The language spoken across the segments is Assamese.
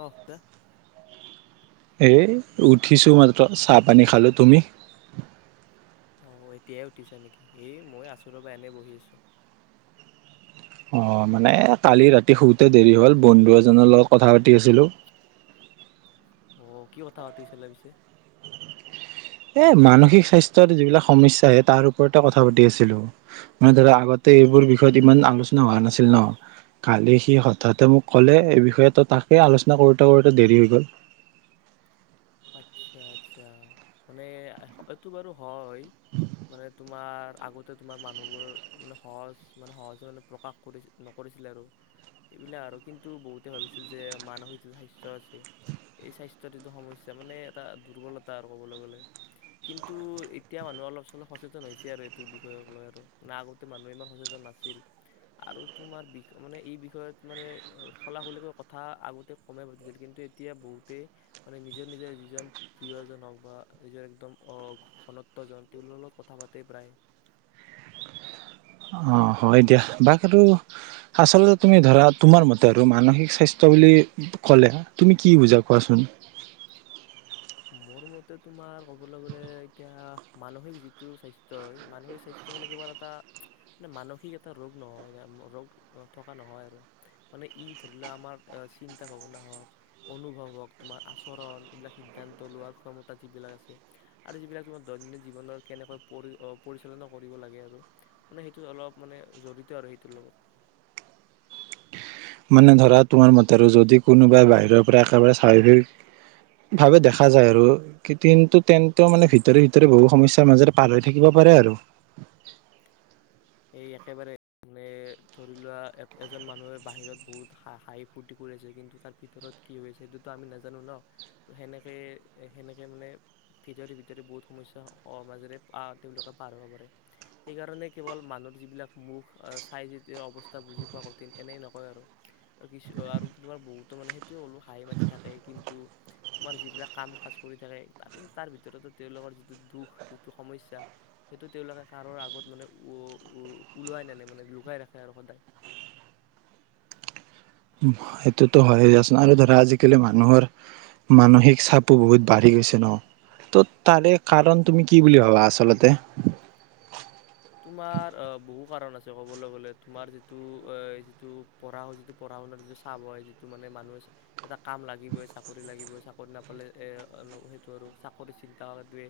অহ দে এই উঠিছোঁ মাত্ৰ চাহপানী খালোঁ তুমি অহ এতিয়াই উঠিছা নেকি এই মই আছোঁ ৰবা এনেই বহি আছোঁ অ মানে কালি ৰাতি শুতে দেৰি হ'ল বন্ধু এজনৰ লগত কথা পাতি আছিলোঁ। অ কি কথা পাতিছিলা পিছে এ মানসিক স্বাস্থ্যৰ যিবিলাক সমস্যা আহে তাৰ ওপৰতে কথা পাতি আছিলো মানে ধৰা আগতে এইবোৰ বিষয়ত ইমান আলোচনা হোৱা নাছিল ন কালি সি হঠাতে মোক ক'লে এই বিষয়টো তাকে আলোচনা কৰোতে কৰোতে দেৰি হৈ গ'ল আচ্ছা আচ্ছা মানে এইটো বাৰু হয় মানে তোমাৰ আগতে তোমাৰ মানুহবোৰ মানে সহজ মানে সহজে মানে প্ৰকাশ কৰি নকৰিছিলে আৰু এইবিলাক আৰু কিন্তু বহুতে ভাবিছিল যে মানসিক স্বাস্থ্য আছে এই স্বাস্থ্যৰ যিটো সমস্যা তাৰ মানে এটা দুৰ্বলতা আৰু ক'বলৈ গ'লে কিন্তু এতিয়া মানুহ অলপ চলপ সচেতন হৈছে আৰু এইটো বিষয়ক লৈ আৰু মানে আগতে মানুহে ইমান সচেতন নাছিল আৰু তোমাৰ বিষ মানে এই বিষয়ত মানে খলা খলিকৈ কথা আগতে কমে পাতিছিল কিন্তু এতিয়া বহুতেই মানে নিজৰ নিজৰ যিজন প্ৰিয়জন হওক বা নিজৰ একদম অ ঘনত্বজন তেওঁলোকৰ লগত কথা পাতেই প্ৰায় অ হয় দিয়া বা সেইটো আৰু আচলতে তুমি ধৰা তোমাৰ মতে আৰু মানসিক স্বাস্থ্য বুলি ক'লে তুমি কি বুজা কোৱাচোন মোৰ মতে তোমাৰ ক'বলৈ গ'লে এতিয়া মানসিক যিটো স্বাস্থ্য মানসিক স্বাস্থ্য মানে কিবা এটাৰ মানে মানসিক এটা ৰোগ নহয় ৰোগ নথকা নহয় আৰু মানে ই ধৰি লোৱা আমাৰ চিন্তা ভাৱনা হওক অনুভৱ হওক তোমাৰ আচৰণ এইবিলাক সি সিদ্ধান্ত লোৱাৰ ক্ষমতা যিবিলাক আছে আৰু যিবিলাক তোমাৰ দৈনন্দিন জীৱনত কেনেকৈ পৰি পৰিচালনা কৰিব লাগে আৰু মানে সেইটো অলপ মানে জড়িত আৰু সেইটোৰ লগত মানে ধৰা তোমাৰ মতে আৰু যদি কোনোবাই বাহিৰৰ পৰা একেবাৰে স্বাভাৱিক ভাৱে দেখা যায় আৰু কিন্তু তেন্তে মানে ভিতৰি ভিতৰি বহু সমস্যাৰ মাজেৰে পাৰ হৈ থাকিব পাৰে আৰু এই একেবাৰে মানে ধৰি লোৱা এজন মানুহে বাহিৰত বহুত হা হাঁহি ফূৰ্তি কৰি আছে কিন্তু তাৰ ভিতৰত কি হৈ আছে সেইটোতো আমি নাজানো ন তো সেনেকে সেনেকে মানে ভিতৰি ভিতৰি বহুত সমস্যা মাজেৰে তেওঁলোকে পাৰ হ'ব পাৰে সেইকাৰণে কেৱল মানুহৰ যিবিলাক মুখ চাই যেতিয়া অৱস্থা বুজি পোৱা কঠিন এনেই নকয় আৰু কিছু আৰু তোমাৰ বহুতো মানে সেইটোৱে কলো হাঁহি মাতি থাকে কিন্তু তোমাৰ যিবিলাক কাম কাজ কৰি থাকে তাৰে তাৰ ভিতৰতো তেওঁলোকৰ যিটো দুখ যিটো সমস্যা সেইটো তেওঁলোকে কাৰোৰে আগত মানে উ ওলোৱাই নানে মানে লুকাই ৰাখে আৰু সদায় সেইটোতো হয়য়ে দিয়াচোন আৰু ধৰা আজিকালি মানুহৰ মানসিক চাপো বহুত বাঢ়ি গৈছে ন ত তাৰে কাৰণ তুমি কি বুলি ভাবা আচলতে তোমাৰ অ বহু কাৰণ আছে ক'বলৈ গলে তোমাৰ যিটো এ যিটো পঢ়া শ যিটো পঢ়া শুনাৰ যিটো চাপ হয় যিটো মানে মানুহে এটা কাম লাগিবই চাকৰি লাগিবই চাকৰি নাপালে এ সেইটো আৰু চাকৰি চিন্তাটোৱে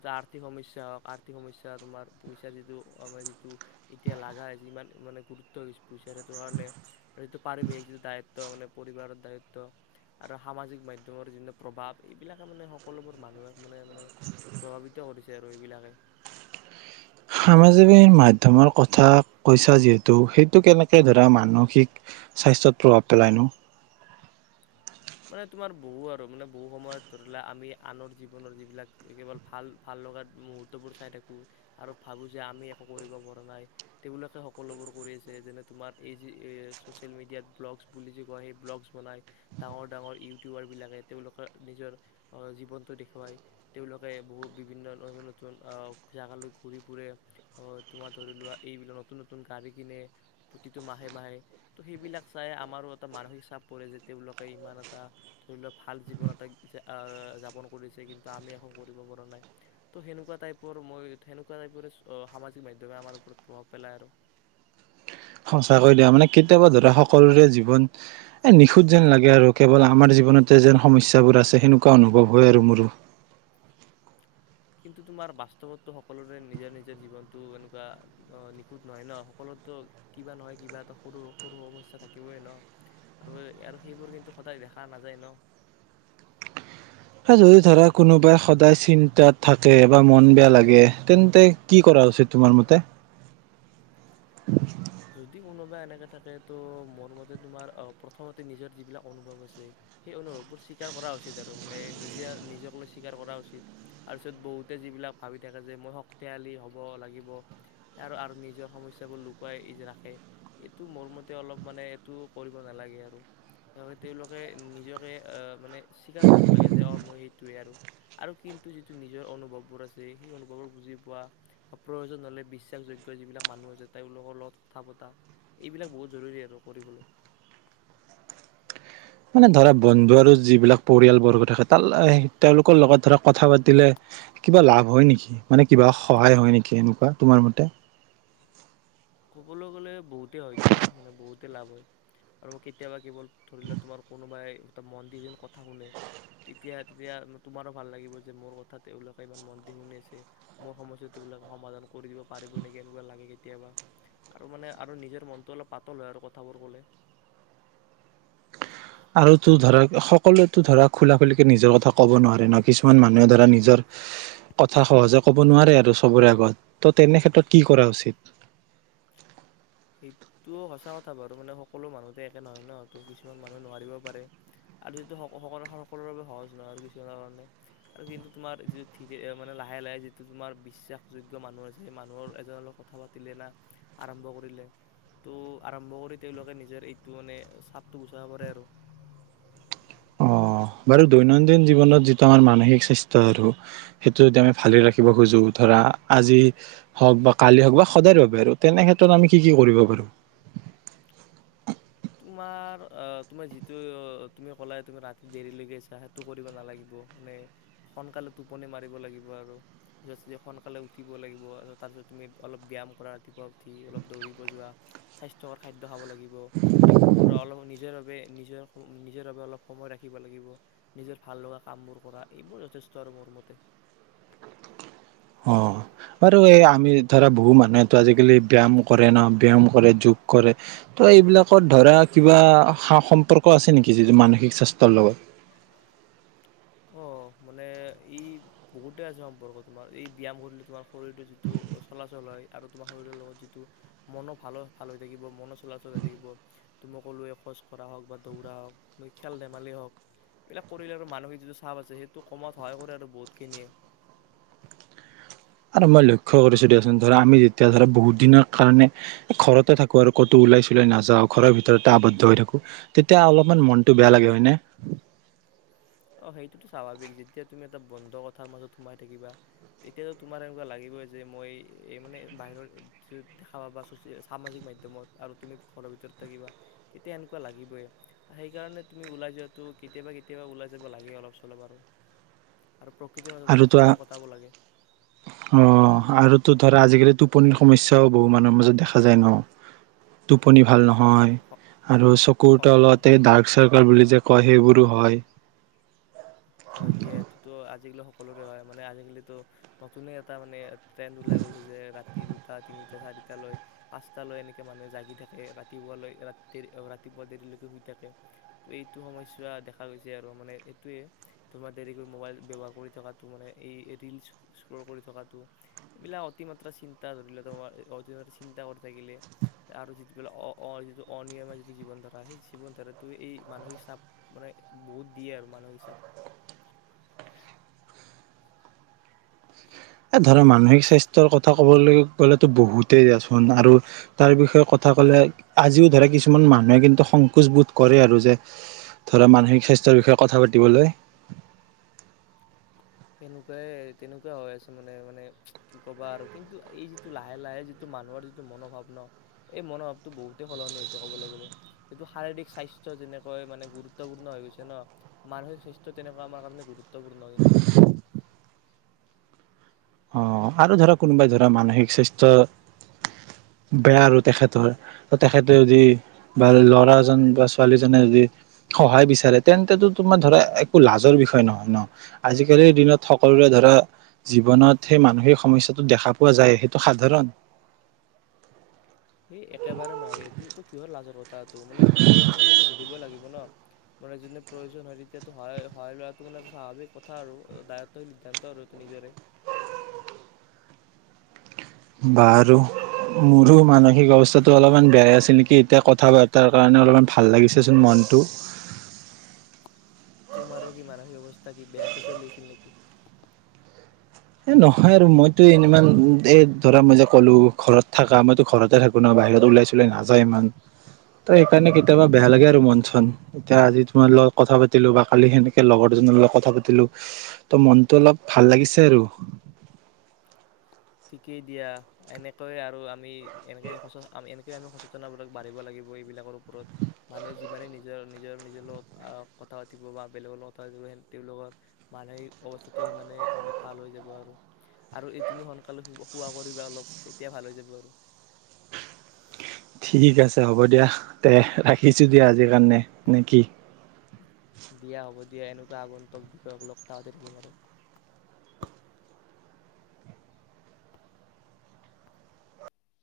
এটা আৰ্থিক সমস্যা হওক আৰ্থিক সমস্যা তোমাৰ এতিয়া যিটো আমাৰ যিটো এতিয়া লাগা হৈছে ইমান মানে গুৰুত্ব হৈছে পইচাৰ সেইটো কাৰণে আৰু সেইটো পাৰিৱেশিক যিটো দায়িত্ব মানে পৰিবাৰৰ দায়িত্ব আৰু সামাজিক মাধ্যমৰ যি প্ৰভাৱ এইবিলাকে মানে সকলোবোৰ মানুহে মানে মানে প্ৰভাৱিত কৰিছে আৰু এইবিলাকে। সামাজিক মাধ্যমৰ কথা কৈছা যিহেতু সেইটো কেনেকে ধৰা মানসিক স্বাস্থ্যত প্ৰভাৱ পেলাইনো? মানে তোমাৰ বহু আৰু মানে বহু সময়ত ধৰিলোৱা আমি আনৰ জীৱনৰ যিবিলাক কেৱল ভাল ভাল লগা মুহুৰ্তবোৰ চাই থাকো আৰু ভাবো যে আমি একো কৰিব পৰা নাই তেওঁলোকে সকলোবোৰ কৰি আছে যেনে তোমাৰ এই যে এই ছ'চিয়েল মিডিয়াত ব্লগ বুলি যে কয় সেই ব্লগ বনাই ডাঙৰ ডাঙৰ ইউটিউবাৰবিলাকে তেওঁলোকৰ নিজৰ অ জীৱনটো দেখুৱায় তেওঁলোকে বহু বিভিন্ন নতুন অ জেগালৈ ঘূৰি ফুৰে অ তোমাৰ ধৰি লোৱা এইবিলাক নতুন নতুন গাড়ী কিনে প্ৰতিটো মাহে মাহে তো সেইবিলাক চাই আমাৰো এটা মানসিক চাপ পৰে যে তেওঁলোক ইমান এটা ধৰি লোৱা ভাল জীৱন এটা আহ যাপন কৰিছে কিন্তু আমি একো কৰিব পৰা নাই ত সেনেকুৱা টাইপৰ মই সেনেকুৱা টাইপৰে সামাজিক মাধ্যমে আমাৰ ওপৰত প্ৰভাৱ পেলাই আৰু সঁচাকৈ দিয়া মানে কেতিয়াবা ধৰা সকলোৰে জীৱন এ নিখুঁত যেন লাগে আৰু কেৱল আমাৰ জীৱনতে যেন সমস্যাবোৰ আছে সেনেকুৱা অনুভৱ হয় আৰু মোৰো কিন্তু তোমাৰ বাস্তৱতো সকলোৰে নিজৰ নিজৰ জীৱনতটো এনেকুৱা নিখুত নহয় ন সকলোতো কিবা নহয় কিবা এটা সৰু সৰু সমস্যা থাকিবই ন আৰু আৰু সেইবোৰ কিন্তু সদায় দেখা নাযায় ন যদি ধৰা কোনোবাই সদায় চিন্তাত থাকে বা মন বেয়া লাগে তেন্তে কি কৰা হৈছে তোমাৰ মতে [unintelligible] যদি কোনোবা এনেকে থাকে তো মোৰ মতে তোমাৰ প্ৰথমতে নিজৰ যিবিলাক অনুভৱ আছে সেই অনুভৱবোৰ স্বীকাৰ কৰা উচিত আৰু মানে নিজে নিজক লৈ স্বীকাৰ কৰা উচিত তাৰপিছত বহুতে যিবিলাক ভাবি থাকে যে মই শক্তিশালী হ'ব লাগিব আৰু নিজৰ সমস্যাবোৰ লুকুৱাই ৰাখে এইটো মোৰ মতে অলপ মানে এইটো কৰিব নালাগে আৰু তেওঁলোকে নিজকে মানে স্বীকাৰ কৰিব লাগে যে অ মই সেইটোৱে আৰু আৰু কিন্তু যিটো নিজৰ অনুভৱবোৰ আছে সেই অনুভৱবোৰ বুজি পোৱা প্ৰয়োজন হলে বিশ্বাসযোগ্য যিবিলাক মানুহ আছে তেওঁলোকৰ লগত কথা পতা এইবিলাক বহুত জৰুৰী আৰু কৰিবলৈ মানে ধৰা বন্ধু আৰু যিবিলাক পৰিয়ালবৰ্গ থাকে তাৰ তেওঁলোকৰ লগত ধৰা কথা পাতিলে কিবা লাভ হয় নেকি মানে কিবা সহায় হয় নেকি এনেকুৱা তোমাৰ মতে ক'বলৈ গ'লে বহুতেই হয় দিয়া মানে বহুতেই লাভ হয় আৰু কেতিয়াবা কেৱল ধৰি লোৱা তোমাৰ কোনোবাই মন দি যেন কথা শুনে তেতিয়া তেতিয়া তোমাৰো ভাল লাগিব যে মোৰ কথা তেওঁলোকে ইমান মন দি শুনিছে মোৰ সমস্যা তেওঁলোকে সমাধান কৰি দিব পাৰিব নেকি এনেকুৱা লাগে কেতিয়াবা আৰু মানে আৰু নিজৰ মনটো অলপ পাতল হয় আৰু কথাবোৰ ক'লে আৰু তো ধৰক সকলোৱে তো ধৰক খোলা খুলিকে নিজৰ কথা কব নোৱাৰে ন কিছুমান মানুহে ধৰা নিজৰ কথা সহজে কব নোৱাৰে আৰু চবৰে আগত ত তেনে ক্ষেত্ৰত কি কৰা উচিত সেইটো সঁচা কথা বাৰু মানে সকলো মানুহতে একে নহয় ন ত কিছুমান মানুহে নোৱাৰিব পাৰে আৰু যিটো সকলোৰে বাবে সহজ নহয় আৰু কিছুমানৰ কাৰণে আৰু কিন্তু তোমাৰ যিটো লাহে লাহে যিটো তোমাৰ বিশ্বাসযোগ্য মানুহ আছে সেই মানুহ এজনৰ লগত কথা পাতিলে না আৰম্ভ কৰিলে- ত' আৰম্ভ কৰি তেওঁলোকে নিজৰ এইটো মানে চাপটো গুচাব পাৰে আৰু অ বাৰু দৈনন্দিন জীৱনত যিটো আমাৰ মানসিকসৃষ্ট আৰু সেইটো যদি আমি ভালে ৰাখিব খোজো ধৰা আজি হওক বা কালি হওক বা সদায় ৰৈব বাবে আৰু তেনে ক্ষেত্ৰত আমি কি কি কৰিব পাৰো? তোমাৰ আহ তোমাৰ যিটো তুমি কলাই তুমি ৰাতি দেৰিলৈকে আছা সেইটো কৰিব নালাগিব মানে সোনকালে টোপনি মাৰিব লাগিব আৰু ৰেচ দি সোনকালে উঠিব লাগিব তাৰপিছত তুমি অলপ ব্যাম কৰা ৰাতিপুৱা উঠি অলপ দৌৰিব যোৱা স্বাস্থ্যকৰ খাদ্য ধহাব লাগিব অল নিজৰ বাবে নিজৰ নিজৰ বাবে অলপ সময় ৰাখিব লাগিব নিজৰ ভাল লগা কামবোৰ কৰা এইবোৰ যথেষ্ট আৰু মোৰ মতে অ বাৰু এই আমি ধৰা বহু মানুহে আজিকালি ব্যায়াম কৰে ন ব ব্যায়াম কৰে যোগ কৰে ত এইবিলাকত ধৰা কিবা সা সম্পৰ্ক আছে নেকি যিটো মানসিক স্বাস্থ্যৰ লগত অ মানে ই বহুতে আছে সম্পৰ্ক তোমাৰ এই ব্যায়াম কৰিলে তোমাৰ শৰীৰটো যিটো চলাচল হয় আৰু তোমাৰ শৰীৰৰ লগত যিটো মন ভাল ভাল হৈ থাকিব মন চলাচল হৈ থাকিব তো মই ক'লোৱ এ খোজ কৰা হওক বা দৌৰা হওক মই খেল ধেমালি হওক এইবিলাক কৰিলে মানসিক যিটো চাপ আছে সেই টো কমাত সহায় কৰে আৰু বহুত খিনিয়ে আৰু মই লক্ষ্য কৰিছো দিয়াচোন ধৰা আমি যেতিয়া ধৰা বহুত দিনৰ কাৰণে ঘৰতে থাকো আৰু ক'তো ওলাই চলাই নাযাওঁ ঘৰৰ ভিতৰতে আৱদ্ধ হৈ থাকো তেতিয়া অলপমান মনটো বেয়া লাগে হয়নে অ সেইটোটো স্বাভাৱিক যেতিয়া তুমি এটা বন্ধ কথাৰ মাজত সোমাই থাকিবা তেতিয়াটো তোমাৰ এনেকুৱা লাগিবই যে মই এই মানে বাহিৰত দেখা সামাজিক মাধ্যমত আৰু তুমি ঘৰৰ ভিতৰত থাকিবা তেতিয়া এনেকুৱা লাগিবে সেইকাৰণে তুমি ওলাই যোৱাটো কেতিয়াবা কেতিয়াবা উলায়। লাগে অলপ চলে বাৰু আৰু প্ৰকৃতিৰ মাজত আৰু অলপ তো সময় কটাব লাগে তো ধৰা আজিকালি টোপনিৰ সমস্যাও বহু মানুৰ মাজত দেখা যায় ন টোপনি ভাল নহয় হয় আৰু চকুৰ অ তলতে ডাৰ্ক চাৰ্ক বুলি যে কয় সেইবোৰো হয় হয় দিয়া এইটোতো আজিকালি সকলোৰে হয় মানে আজিকালিতো নতুনে এটা মানে ট্ৰেইন ওলাই গৈছে যে ৰাতি দুটা তিনি চাৰিটা লৈ পাঁচটা লৈ এনেকে মানুহে জাগি থাকে ৰাতিপুৱালৈ ৰাতি ৰাতিপুৱা দেৰিলৈকে শুই থাকে ত এইটো সমস্যা দেখা গৈছে আৰু মানে এইটোয়ে। তোমাৰ দেৰিকৈ মোবাইল ব্যৱহাৰ কৰি থকাটো মানে এই ৰিলচ স্ক্ৰল কৰি থকাটো এইবিলাক অতিমাত্ৰা চিন্তা ধৰিলে তোমাৰ অতিমাত্ৰ চিন্তা কৰি থাকিলে আৰু যিবিলাক যিটো অনিয়মৰ যিটো জীৱন ধাৰা সেই জীৱন ধাৰটো এই মানসিক চাপ মানে বহুত দিয়ে আৰু মানসিক চাপ এ ধৰা মানসিক স্বাস্থ্যৰ কথা কবলৈ গলে তো বহুতেই দাচোন আৰু তাৰ বিষয়ে কথা কলে আজিও ধৰা কিছুমান মানুহে কিন্তু সংকোচ বোধ কৰে আৰু যে ধৰা মানসিক স্বাস্থ্যৰ বিষয়ে কথা পাতিবলৈ। সেনেকুৱাই তেনেকুৱা হৈ আছে মানে মানে কি ক'বা আৰু কিন্তু এই যিটো লাহে লাহে যিটো মানুহৰ যিটো মনোভাৱ ন এই মনোভাৱটো বহুতেই সলনি হৈছে কবলৈ গলে এইটো শাৰীৰিক স্বাস্থ্য যেনেকৈ মানে গুৰুত্বপূৰ্ণ হৈ গৈছে ন মানসিক স্বাস্থ্য তেনেকুৱা আমাৰ কাৰণে গুৰুত্ব গুৰুত্বপূৰ্ণ কিন্তু অ আৰু ধৰা কোনোবাই ধৰা মানসিক স্বাস্থ্য বেয়া আৰু তেখেতৰ তেখেতে যদি বা ল'ৰাজন বা ছোৱালীজনে যদি সহায় বিচাৰে তেন্তে তোমাৰ ধৰা একো লাজৰ বিষয় নহয় ন আজিকালিৰ দিনত সকলোৰে ধৰা জীৱনত সেই মানসিক সমস্যাটো দেখা পোৱা যায় সেইটো সাধাৰণ সেই একেবাৰে নহয় এইটোতটো কিহৰ লাজৰ কথা ত মে প্ৰয়োজন হ'লেতো সুধিব লাগে ন মানে যো প্ৰয়োজন হয় তেতিয়ো সহায় সহায় লোৱাটো মানে স্বাভাৱিক কথা আৰু দায়ত্বশীল সিদ্ধান্ত আৰু এইটো নিজৰে বাৰো মোৰো মানসিক অৱস্থাটো অলপমান বেয়াই আছিল নেকি এতিয়া কথা বতাৰ কাৰণে অলপমান ভাল লাগিছেচোন মনটো তোমাৰো কি মানসিক অৱস্থা তাকি বেয়াতে চলি আছিল নেকি? এ নহয় আৰু মইতো ই ইমান এ ধৰা মই যে ক'লো ঘৰত থাকা মইতো ঘৰতে থাকো ন বাহিৰত ওলাই চলাই নাযা ইমান ত সেইকাৰণে কেতিয়াবা বেয়া লাগে আৰু মন চন এতিয়া আজি তোমাৰ লগত কথা পাতিলো বা কালি সেনেকে লগৰ দুজনৰ লগত কথা পাতিলো ত মনটো অলপ ভাল লাগিছে আৰু ঠিকেই দিয়া এনেকৈয়ে আৰু আমি এনেকে সঁচা এনে আমি সচেতনোৰ বাঢ়িব লাগিব এইবিলাকৰ ওপৰত, মানুহে যিমানে নিজৰ-নিজৰ-নিজৰ লগ কথা পাতিব বা বেলেগৰ লগত কথা পাতিব, তেওঁলোকৰ মানসিক অৱস্থাটো সিমানে মানে ভাল হৈ যাব আৰু-আৰু এইটো সোনকালে শোৱা কৰিবা অলপ তেতিয়া ভাল হৈ যাব আৰু। ঠিক আছে হ'ব দিয়া দে ৰাখিছোঁ দিয়া আজিৰ কাৰণে, নে কি? দিয়া হ'ব। দিয়া এনেকুৱা আগন্তক বিষয়মূলক কথা পাতি থাকিম আৰু।